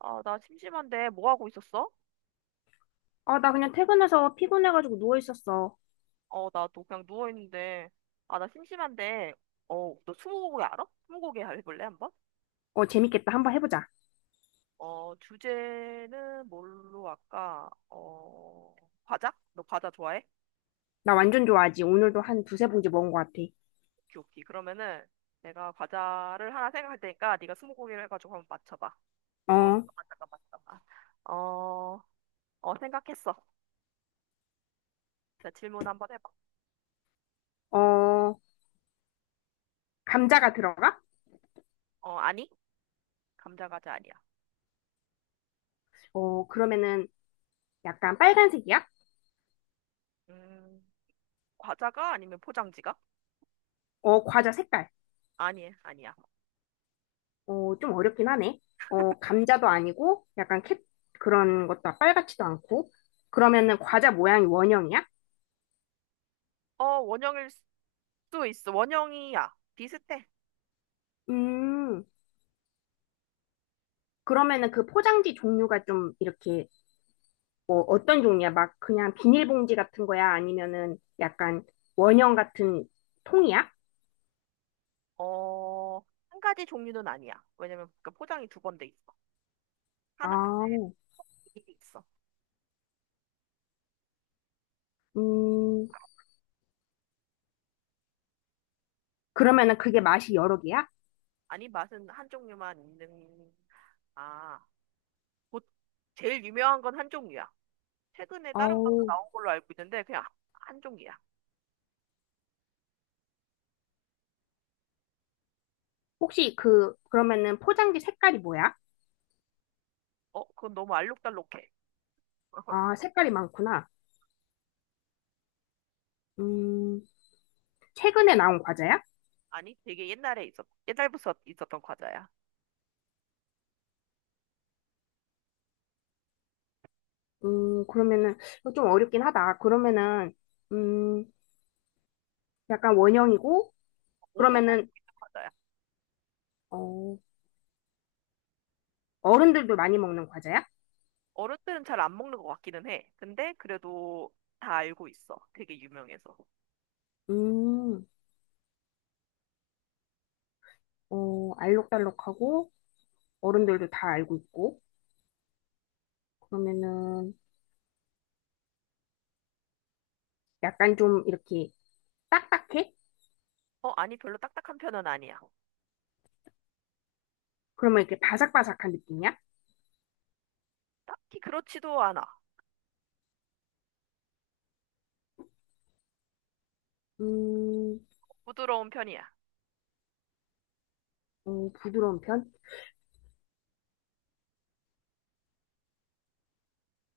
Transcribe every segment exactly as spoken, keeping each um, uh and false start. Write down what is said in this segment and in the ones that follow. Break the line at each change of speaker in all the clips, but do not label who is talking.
아, 나 심심한데 뭐 하고 있었어?
아, 나 그냥 퇴근해서 피곤해가지고 누워 있었어.
어, 나도 그냥 누워 있는데. 아, 나 심심한데. 어, 너 스무고개 알아? 스무고개 해볼래 한번?
어, 재밌겠다. 한번 해보자.
어, 주제는 뭘로 할까? 어, 과자? 너 과자 좋아해?
나 완전 좋아하지. 오늘도 한 두세 봉지 먹은 것 같아.
오케이, 오케이. 그러면은 내가 과자를 하나 생각할 테니까 네가 스무고개를 해가지고 한번 맞춰봐. 어,
어,
잠깐만, 잠깐만, 잠깐만. 어, 어, 생각했어. 자, 질문 한번 해봐.
어, 감자가 들어가?
어, 아니? 감자 과자 아니야.
어, 그러면은 약간 빨간색이야?
음, 과자가 아니면 포장지가?
어, 과자 색깔.
아니, 아니야.
어, 좀 어렵긴 하네. 어, 감자도 아니고 약간 캣 그런 것도 빨갛지도 않고. 그러면은 과자 모양이 원형이야?
어, 원형일 수도 있어. 원형이야. 비슷해.
음, 그러면은 그 포장지 종류가 좀 이렇게 뭐 어떤 종류야? 막 그냥 비닐봉지 같은 거야? 아니면은 약간 원형 같은 통이야?
어, 한 가지 종류는 아니야. 왜냐면 그 포장이 두 번 돼 있어. 하나,
아,
근데 이게 있어.
음, 그러면은 그게 맛이 여러 개야?
아니, 맛은 한 종류만 있는, 아, 보- 제일 유명한 건 한 종류야. 최근에 다른 맛도
어우,
나온 걸로 알고 있는데, 그냥 한 종류야.
혹시 그, 그러면은 포장지 색깔이 뭐야?
어, 그건 너무 알록달록해.
아, 색깔이 많구나. 음, 최근에 나온 과자야?
아니, 되게 옛날에 있었, 옛날부터 있었던 과자야.
음, 그러면은 이거 좀 어렵긴 하다. 그러면은, 음, 약간 원형이고,
모두가 알고
그러면은,
있는 과자야.
어, 어른들도 많이 먹는 과자야?
어른들은 잘 안 먹는 것 같기는 해. 근데 그래도 다 알고 있어. 되게 유명해서.
음, 어, 알록달록하고, 어른들도 다 알고 있고, 그러면은 약간 좀 이렇게 딱딱해?
어, 아니, 별로 딱딱한 편은 아니야.
그러면 이렇게 바삭바삭한 느낌이야?
딱히 그렇지도 않아.
음,
부드러운 편이야.
어, 부드러운 편?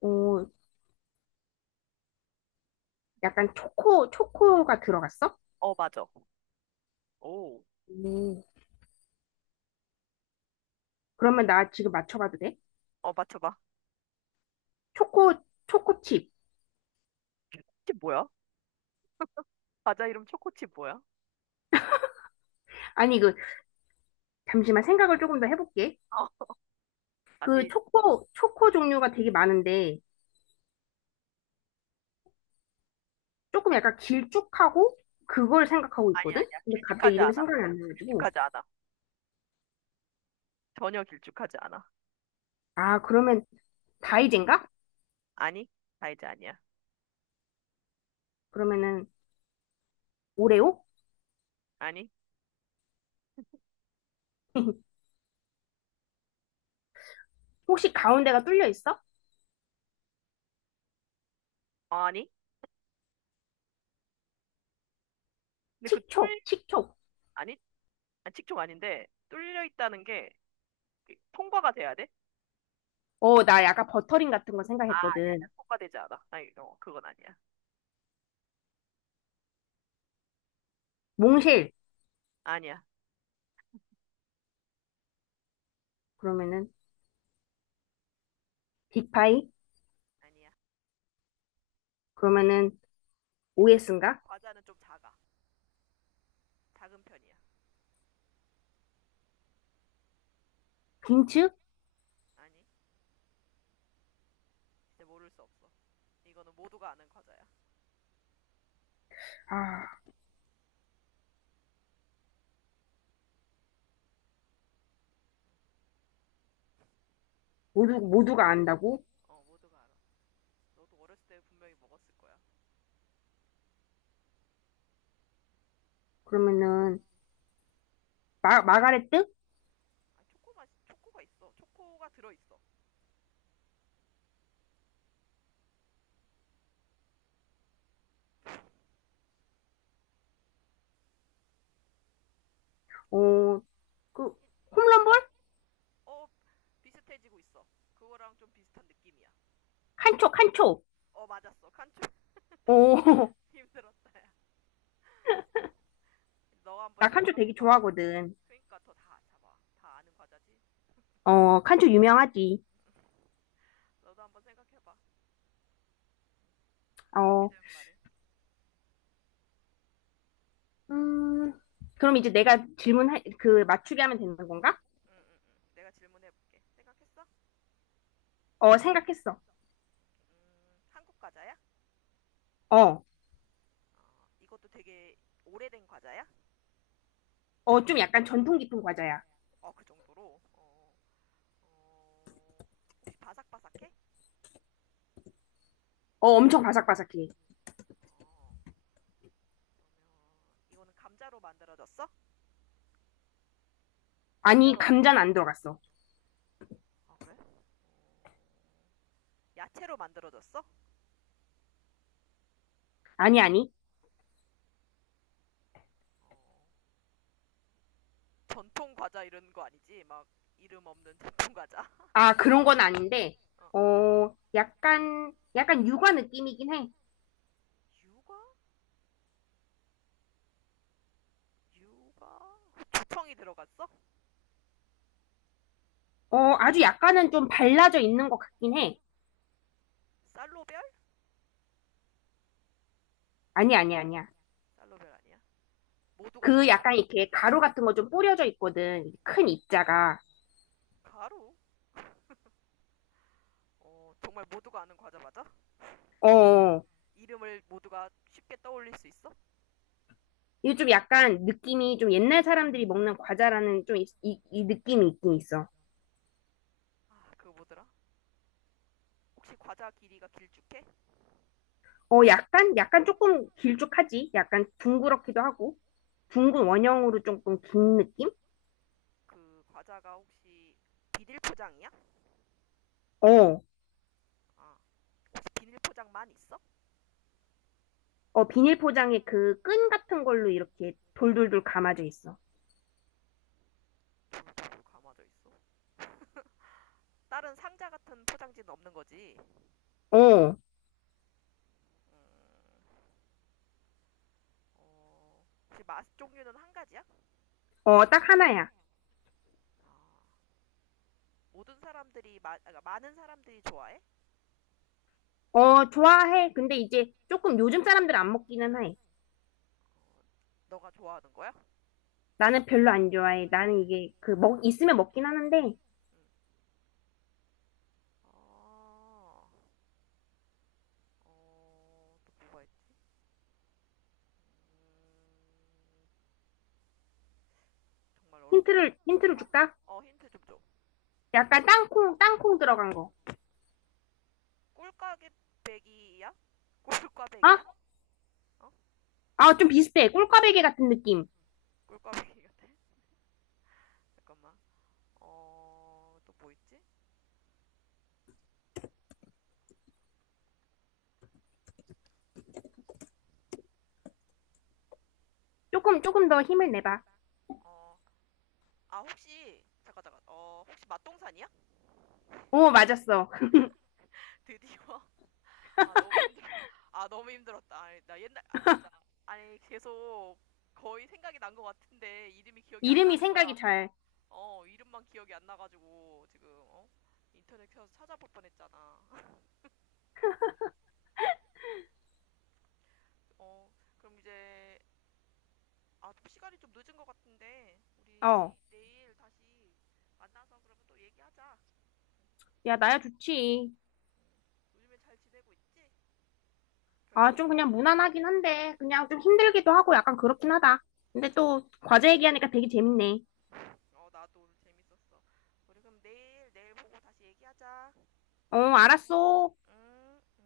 어, 약간 초코, 초코가 들어갔어?
어, 맞아. 오.
음, 그러면 나 지금 맞춰봐도 돼?
어, 맞춰봐.
초코, 초코칩.
칩 뭐야? 과자 이름 초코칩 뭐야?
아니, 그, 잠시만 생각을 조금 더 해볼게.
어,
그
다시.
초코, 초코 종류가 되게 많은데, 조금 약간 길쭉하고, 그걸 생각하고
아니,
있거든?
아니야.
근데 갑자기
길쭉하지
이름이
않아.
생각이 안 나가지고.
길쭉하지 않아. 전혀 길쭉하지 않아.
아, 그러면 다이젠가?
아니, 다이제 아니야.
그러면은 오레오?
아니,
혹시 가운데가 뚫려 있어?
어, 아니. 근데 그 뚫,
칙촉, 칙촉.
아니, 아, 식초 아닌데, 뚫려 있다는 게그 통과가 돼야 돼?
어, 나 약간 버터링 같은 거
아, 아니야, 아니야.
생각했거든.
통과되지 않아. 아니, 어, 그건 아니야.
몽실.
아니야.
그러면은 빅파이.
아니야.
그러면은
힌트를 줄게.
오에스인가?
과자는 좀 작아. 작은 편이야.
빈츠?
아니, 이제 모를 수 없어. 이거는 모두가 아는 과자야.
아, 모두 모두가 안다고?
어, 모두가 알아. 너도 어렸을 때 분명히 먹었을 거야.
그러면은 마 마가레트?
아, 초코 맛, 초코가 있어. 초코가 들어 있어.
어, 그
힌트를.
홈런볼?
어, 비슷해지고 있어. 그거랑 좀 비슷한 느낌이야. 그,
칸초, 칸초.
어 맞았어. 칸초
어,
힘들었다야. 너 한번
나
이제
칸초 되게
생각해봐.
좋아하거든.
그러니까 더 다 잡아. 다 아는 과자지.
어, 칸초 유명하지.
너도 한번 생각해봐.
어,
준비되면 말해.
음, 그럼 이제 내가 질문 할 그 맞추게 하면 되는 건가?
응응응. 내가 질문해볼게. 생각했어?
어, 생각했어.
음, 한국 과자야?
어,
어, 이것도 되게 오래된 과자야?
어, 좀 약간 전통 깊은 과자야.
어, 그 정도로. 어, 어, 혹시 바삭바삭해?
어, 엄청 바삭바삭해.
어, 그러면 이거는 감자로 만들어졌어?
아니,
감자로 만.
감자는 안 들어갔어.
아 그래? 야채로 만들어졌어?
아니, 아니.
어, 전통 과자 이런 거 아니지? 막 이름 없는 전통 과자.
아, 그런 건 아닌데,
어, 어.
어, 약간, 약간 육아 느낌이긴 해.
유과? 유과? 두청이 들어갔어?
어, 아주 약간은 좀 발라져 있는 것 같긴 해.
쌀로별?
아니, 아니, 아니야.
쌀로별 아니야? 모두가
그
잘 알아?
약간 이렇게
응.
가루 같은 거 좀 뿌려져 있거든. 큰 입자가.
가루? 어, 정말 모두가 아는 과자 맞아?
어,
이름을 모두가 쉽게 떠올릴 수 있어?
이게 좀 약간
응.
느낌이 좀 옛날 사람들이 먹는 과자라는 좀 이, 이, 이 느낌이 있긴 있어.
아, 그거 뭐더라? 혹시 과자 길이가 길쭉해?
어, 약간, 약간 조금 길쭉하지? 약간 둥그렇기도 하고, 둥근 원형으로 조금 긴 느낌?
그 과자가 혹시 비닐 포장이야?
어.
아, 비닐 포장만 있어?
어, 비닐 포장에 그 끈 같은 걸로 이렇게 돌돌돌 감아져 있어.
오, 감아져 있어. 다른 상자 같은 포장지는 없는 거지.
어,
음, 어, 혹시 맛 종류는 한 가지야?
어, 딱 하나야.
아, 모든 사람들이 마, 아, 그러니까 많은 사람들이 좋아해?
어, 좋아해. 근데 이제 조금 요즘 사람들 안 먹기는 해.
너가 좋아하는 거야?
나는 별로 안 좋아해.
좋아해.
나는 이게 그 먹, 있으면 먹긴 하는데
응. 아, 어, 또 뭐가 있지? 음, 정말 어렵네.
힌트를, 힌트를
어,
줄까?
어, 힌트 좀 줘.
약간 땅콩, 땅콩 들어간 거.
꿀꽈배기야? 꿀꽈배기야?
어?
어?
아, 좀 비슷해. 꿀꽈배기 같은 느낌.
꿀꽈배기 같아? 잠깐만. 어, 또 뭐 있지?
조금, 조금 더 힘을 내봐.
어, 아, 혹시, 잠깐, 잠깐, 어, 혹시 맛동산이야?
어, 맞았어.
드디어. 아, 너무 힘들어. 아, 너무 힘들었다. 아니, 나 옛날, 아, 진짜. 아니, 계속 거의 생각이 난 것 같은데, 이름이 기억이 안
이름이
나는
생각이
거야.
잘.
어, 이름만 기억이 안 나가지고, 지금, 어? 인터넷 켜서 찾아볼 뻔 했잖아. 어, 그럼 이제, 아, 시간이 좀 늦은 것 같은데, 우리
어,
내일 다시 만나서 그러면 또 얘기하자.
야, 나야 좋지.
요즘에 잘 지내고 있지? 별일
아, 좀
없고?
그냥 무난하긴 한데, 그냥 좀 힘들기도 하고 약간 그렇긴 하다. 근데 또 과제 얘기하니까 되게 재밌네.
어, 나도 오늘 재밌었어. 우리 그럼 내일, 내일 보고 다시 얘기하자.
어,
안녕.
알았어.
응.